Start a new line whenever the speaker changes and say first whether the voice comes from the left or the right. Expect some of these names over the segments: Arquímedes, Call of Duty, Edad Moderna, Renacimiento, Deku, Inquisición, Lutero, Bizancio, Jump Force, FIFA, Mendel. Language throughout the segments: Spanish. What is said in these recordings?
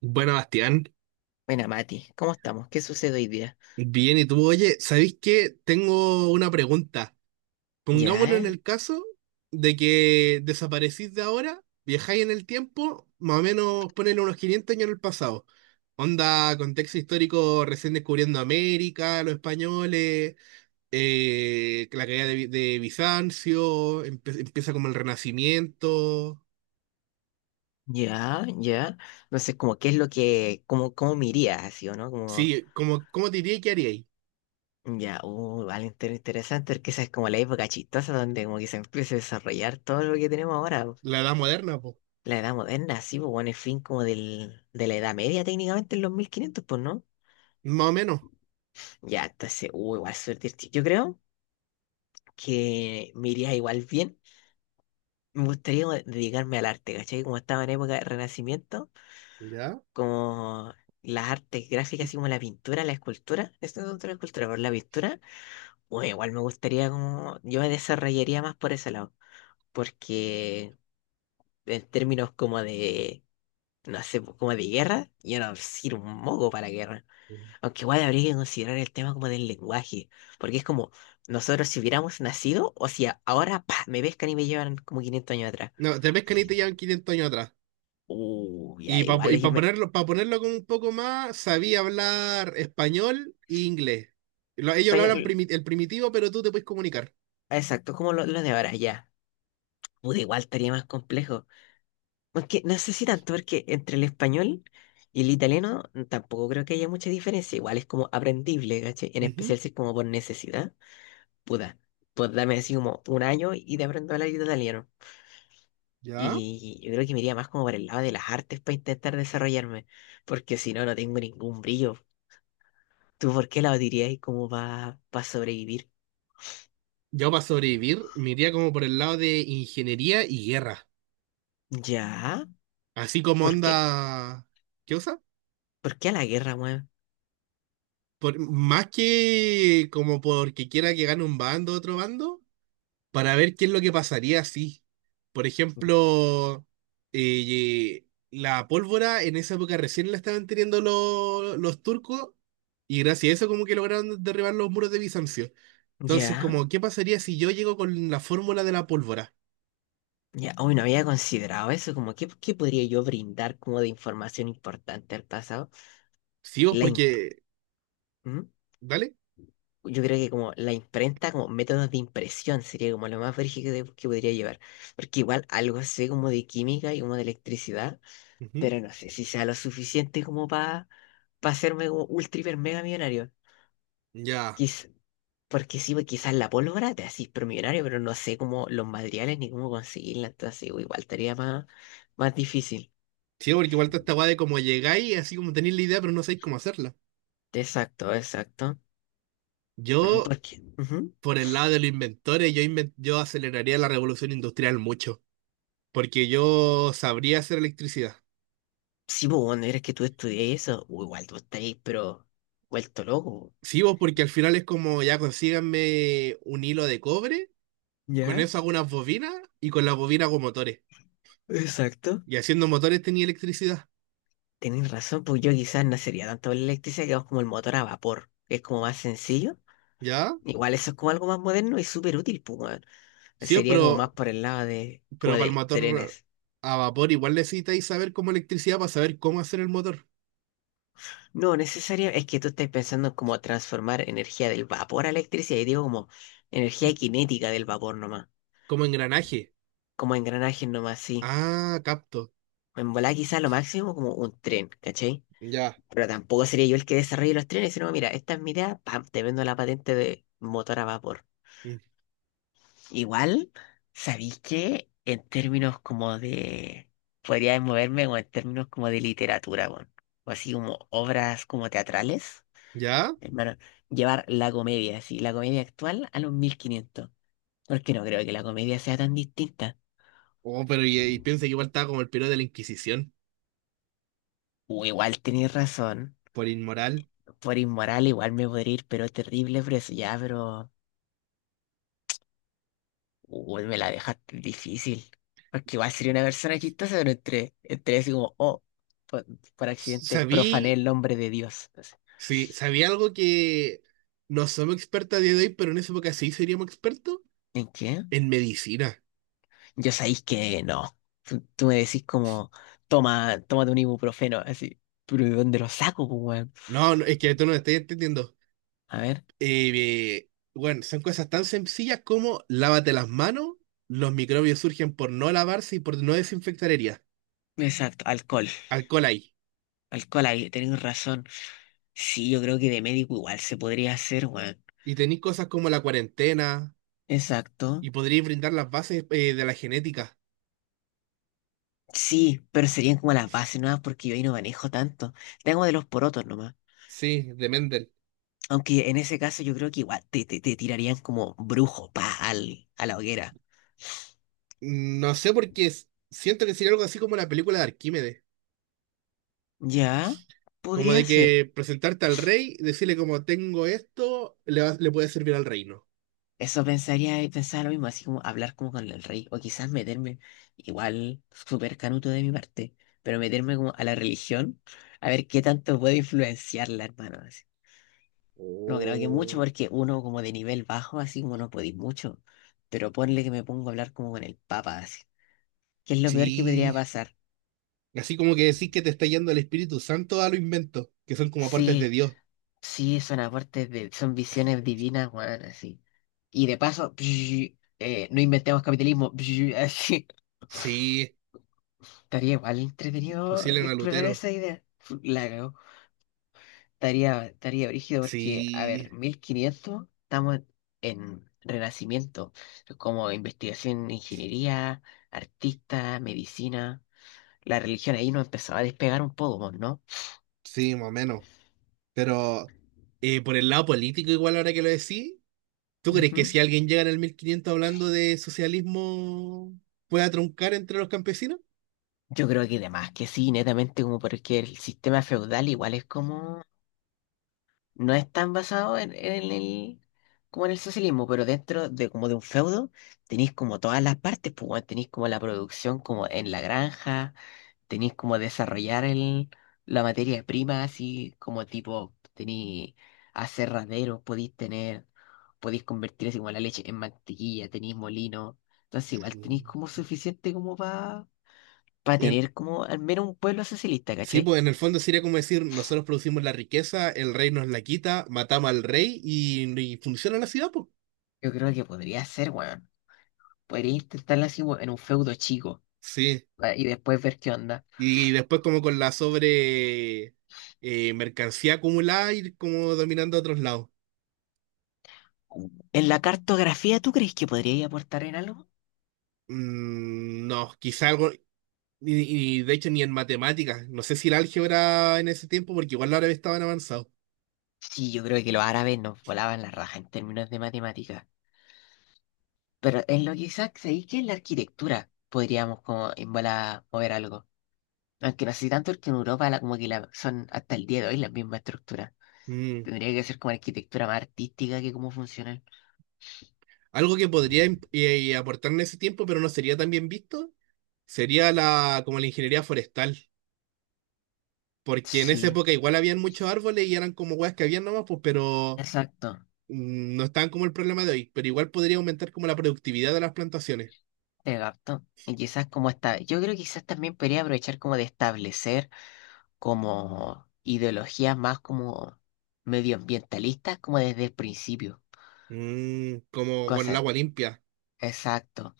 right: Bueno, Bastián,
left: Buena, Mati, ¿cómo estamos? ¿Qué sucede hoy día?
right: bien, ¿y tú? Oye, ¿sabéis qué? Tengo una pregunta.
left: Ya,
right: Pongámonos en el caso de que desaparecís de ahora, viajáis en el tiempo, más o menos ponen unos 500 años en el pasado. Onda, contexto histórico, recién descubriendo América, los españoles, la caída de Bizancio, empieza como el Renacimiento.
left: ya, ya. No sé, como qué es lo que, como, cómo me iría así, ¿o no? Como,
right: Sí, como, ¿cómo te diría que haríais?
left: ya, vale, interesante, porque esa es como la época chistosa donde como que se empieza a desarrollar todo lo que tenemos ahora. Po.
right: La Edad Moderna, pues,
left: La edad moderna, sí, pues bueno, el fin como del, de la edad media técnicamente en los 1500, pues, ¿no?
right: más o menos.
left: Ya, entonces, igual suerte. Yo creo que me iría igual bien. Me gustaría como dedicarme al arte, ¿cachai? Como estaba en época de Renacimiento.
right: ¿Ya?
left: Como las artes gráficas, así como la pintura, la escultura, esto es otra la escultura, pero la pintura, bueno, igual me gustaría como, yo me desarrollaría más por ese lado, porque en términos como de, no sé, pues, como de guerra, yo no sirvo un moco para la guerra, aunque igual habría que considerar el tema como del lenguaje, porque es como, nosotros si hubiéramos nacido, o sea, ahora, pa, me pescan y me llevan como 500 años atrás,
right: No, te pescan y te llevan 500 años atrás.
left: ya,
right: Y para
left: igual,
right: y pa ponerlo, para ponerlo como un poco más, sabía hablar español e inglés. Ellos lo hablan
left: pa-
right: el primitivo, pero tú te puedes comunicar.
left: exacto, como lo de ahora, ya. Puta, igual estaría más complejo. Aunque no sé si tanto, porque entre el español y el italiano tampoco creo que haya mucha diferencia. Igual es como aprendible, ¿cachai? En especial
right: Ujú.
left: si es como por necesidad. Puta, pues dame así como un año y te aprendo a hablar italiano.
right: Ya.
left: Y yo creo que me iría más como por el lado de las artes para intentar desarrollarme, porque si no, no tengo ningún brillo. ¿Tú por qué la dirías como para sobrevivir?
right: Yo para sobrevivir me iría como por el lado de ingeniería y guerra.
left: ¿Ya?
right: Así como
left: ¿Por qué?
right: onda. ¿Qué cosa?
left: ¿Por qué a la guerra, weón?
right: Más que como porque quiera que gane un bando otro bando, para ver qué es lo que pasaría si, por ejemplo, eh, la pólvora en esa época recién la estaban teniendo los turcos y gracias a eso como que lograron derribar los muros de Bizancio. Entonces,
left: ¿Ya?
right: como, ¿qué pasaría si yo llego con la fórmula de la pólvora?
left: Ya, hoy no había considerado eso, como qué, qué podría yo brindar como de información importante al pasado.
right: Sí, vos,
left: La imp-
right: porque.
left: ¿Mm?
right: ¿Dale?
left: Yo creo que como la imprenta, como métodos de impresión sería como lo más brígido que podría llevar. Porque igual algo sé como de química y como de electricidad,
right: Ujú.
left: pero no sé si sea lo suficiente como para hacerme como ultra hiper mega millonario.
right: Ya.
left: Quiz- Porque sí, pues quizás la pólvora te haces pero millonario, pero no sé cómo los materiales ni cómo conseguirla, entonces igual estaría más, más difícil.
right: Sí, porque igual está esta weá de como llegáis, así como tenéis la idea, pero no sabéis cómo hacerla.
left: Exacto, exacto. Mm,
right: Yo,
left: porque, ujú.
right: por el lado de los inventores, yo aceleraría la revolución industrial mucho. Porque yo sabría hacer electricidad.
left: Sí, pues, bueno, eres que tú estudias eso, o igual tú estáis, pero vuelto loco.
right: Sí, vos, porque al final es como ya consíganme un hilo de cobre, con
left: ¿Ya?
right: eso hago unas bobinas y con las bobinas hago motores.
left: Exacto.
right: Y haciendo motores tenía electricidad,
left: Tenés razón, pues yo quizás no sería tanto la electricidad, que es como el motor a vapor, que es como más sencillo.
right: ¿ya?
left: Igual eso es como algo más moderno y súper útil, pues, weón.
right: Sí, vos,
left: Sería como
right: pero,
left: más por el lado de, como
right: pero para el
left: de
right: motor
left: trenes.
right: a vapor igual necesitáis saber cómo electricidad para saber cómo hacer el motor,
left: No, necesario, es que tú estás pensando en cómo transformar energía del vapor a electricidad, y digo como energía cinética del vapor nomás,
right: como engranaje.
left: como engranajes nomás, sí.
right: Ah, capto.
left: En volada quizás lo máximo como un tren, ¿cachai?
right: Ya.
left: Pero tampoco sería yo el que desarrolle los trenes, sino, mira, esta es mi idea, pam, te vendo la patente de motor a vapor.
right: Mm.
left: Igual, ¿sabéis que en términos como de... podría moverme o en términos como de literatura, weón, o así como obras como teatrales,
right: ¿Ya?
left: hermano, llevar la comedia, así, la comedia actual a los 1500? Porque no creo que la comedia sea tan distinta.
right: Oh, pero y piensa que igual estaba como el periodo de la Inquisición,
left: O igual tenéis razón,
right: por inmoral.
left: por inmoral igual me podría ir, pero terrible por eso, ya, pero... Uy, me la dejaste difícil. Porque igual sería una persona chistosa, pero entre así como, oh, por, por accidente profané
right: Sabí
left: el nombre de Dios. Así.
right: Sí, sabía algo que no somos expertos a día de hoy, pero en esa época sí seríamos expertos
left: ¿En qué?
right: en medicina.
left: Yo sabéis que no. Tú me decís como, toma, tómate un ibuprofeno, así. Pero ¿de dónde lo saco, pues, weón?
right: No, no, es que tú no me estás entendiendo.
left: A ver.
right: Eh, bueno, son cosas tan sencillas como lávate las manos, los microbios surgen por no lavarse y por no desinfectar heridas.
left: Exacto, alcohol.
right: Alcohol ahí.
left: Alcohol ahí, tenéis razón. Sí, yo creo que de médico igual se podría hacer, weón.
right: Y tenéis cosas como la cuarentena
left: Exacto.
right: y podríais brindar las bases de la genética.
left: Sí, pero serían como las bases no, porque yo ahí no manejo tanto. Tengo de los porotos nomás.
right: Sí, de Mendel.
left: Aunque en ese caso yo creo que igual te tirarían como brujo, pa, al, a la hoguera.
right: No sé por qué siento que sería algo así como la película de Arquímedes.
left: Ya,
right: Como
left: podría
right: de
left: ser.
right: que presentarte al rey, decirle como tengo esto, le puede servir al reino.
left: Eso pensaría, pensaba lo mismo, así como hablar como con el rey, o quizás meterme, igual, súper canuto de mi parte, pero meterme como a la religión, a ver qué tanto puedo influenciarla, hermano. Así. No creo que mucho,
right: O-
left: porque uno como de nivel bajo, así como no podéis mucho, pero ponle que me pongo a hablar como con el papa, así. ¿Qué es lo peor que podría
right: Sí.
left: pasar?
right: Así como que decís que te está yendo el Espíritu Santo a lo invento, que son como partes de
left: Sí.
right: Dios.
left: Sí, son aportes de, son visiones divinas, weón, así. Y de paso, no inventemos capitalismo, así.
right: Sí,
left: Estaría igual entretenido
right: fusilen a
left: explorar
right: Lutero.
left: esa idea. La cagó. Estaría brígido porque, a
right: Sí,
left: ver, 1500 estamos en renacimiento, como investigación, ingeniería, artista, medicina. La religión ahí nos empezó a despegar un poco, ¿no?
right: sí, más o menos. Pero por el lado político, igual ahora que lo decís, ¿tú crees que si
left: Ujú.
right: alguien llega en el 1500 hablando de socialismo, pueda truncar entre los campesinos?
left: Yo creo que además que sí, netamente como porque el sistema feudal igual es como, no es tan basado como en el socialismo, pero dentro de como de un feudo tenéis como todas las partes, pues bueno, tenéis como la producción como en la granja, tenéis como desarrollar el, la materia prima, así como tipo, tenéis aserraderos, podéis tener, podéis convertir así como la leche en mantequilla, tenéis molino, entonces
right: Sí.
left: igual tenéis como suficiente como para
right: En-
left: tener como al menos un pueblo socialista,
right: Sí,
left: ¿cachai?
right: pues en el fondo sería como decir, nosotros producimos la riqueza, el rey nos la quita, matamos al rey y funciona la ciudad, pues.
left: Yo creo que podría ser, weón. Podría intentarlo así weón, en un feudo chico,
right: Sí.
left: ah, y después ver qué onda.
right: Y después como con la sobre mercancía acumulada ir como dominando a otros lados.
left: ¿En la cartografía tú crees que podría aportar en algo?
right: No, quizá algo, y de hecho ni en matemáticas, no sé si el álgebra en ese tiempo, porque igual los árabes estaban avanzados.
left: Sí, yo creo que los árabes nos volaban la raja en términos de matemáticas. Pero en lo que quizás ahí que en la arquitectura podríamos como en bola mover algo. Aunque no sé tanto que en Europa como que la, son hasta el día de hoy las mismas estructuras.
right: Mm,
left: Tendría que ser como arquitectura más artística que como funcional.
right: Algo que podría aportar en ese tiempo, pero no sería tan bien visto, sería la ingeniería forestal. Porque en esa
left: Sí,
right: época igual habían muchos árboles y eran como weas que habían nomás, pues, pero
left: exacto.
right: no estaban como el problema de hoy. Pero igual podría aumentar como la productividad de las plantaciones.
left: Te capto. Y quizás como está, yo creo que quizás también podría aprovechar como de establecer como ideologías más como medioambientalistas como desde el principio.
right: Como con el
left: Cosa,
right: agua limpia.
left: exacto.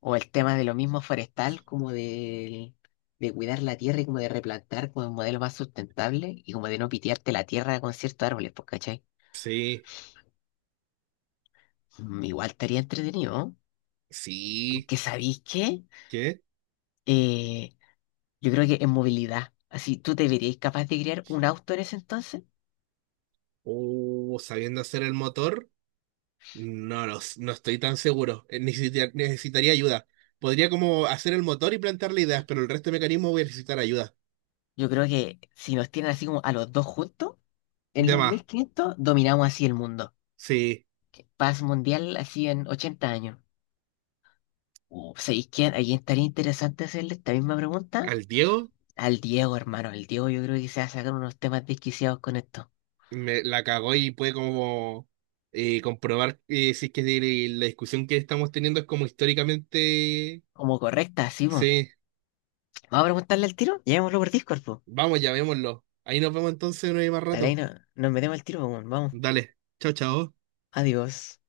left: O el tema de lo mismo forestal como de cuidar la tierra y como de replantar como un modelo más sustentable y como de no pitearte la tierra con ciertos árboles, pues, ¿cachai?
right: Sí,
left: Mm, igual estaría entretenido. ¿No?
right: sí.
left: Aunque sabéis que
right: ¿Qué?
left: eh, yo creo que en movilidad. Así, ¿tú te verías capaz de crear un auto en ese entonces?
right: Sabiendo hacer el motor, no, no estoy tan seguro. Necesitaría ayuda. Podría como hacer el motor y plantearle ideas, pero el resto de mecanismos voy a necesitar ayuda.
left: Yo creo que si nos tienen así como a los dos juntos, en
right: De
left: los
right: más.
left: 1500 dominamos así el mundo.
right: Sí.
left: Paz mundial así en 80 años. ¿Sabéis quién? ¿A quién estaría interesante hacerle esta misma pregunta?
right: ¿Al Diego?
left: Al Diego, hermano. El Diego yo creo que se va a sacar unos temas desquiciados con esto.
right: Me la cagó y puede como comprobar si es que la discusión que estamos teniendo es como históricamente.
left: Como correcta, así, pues.
right: Sí,
left: Vamos a preguntarle al tiro. Llevémoslo por Discord, pues.
right: vamos, llamémoslo. Ahí nos vemos entonces, no hay más
left: Dale, ahí
right: rato.
left: no, nos metemos al tiro, po, weón. Vamos.
right: Dale, chao, chao.
left: Adiós.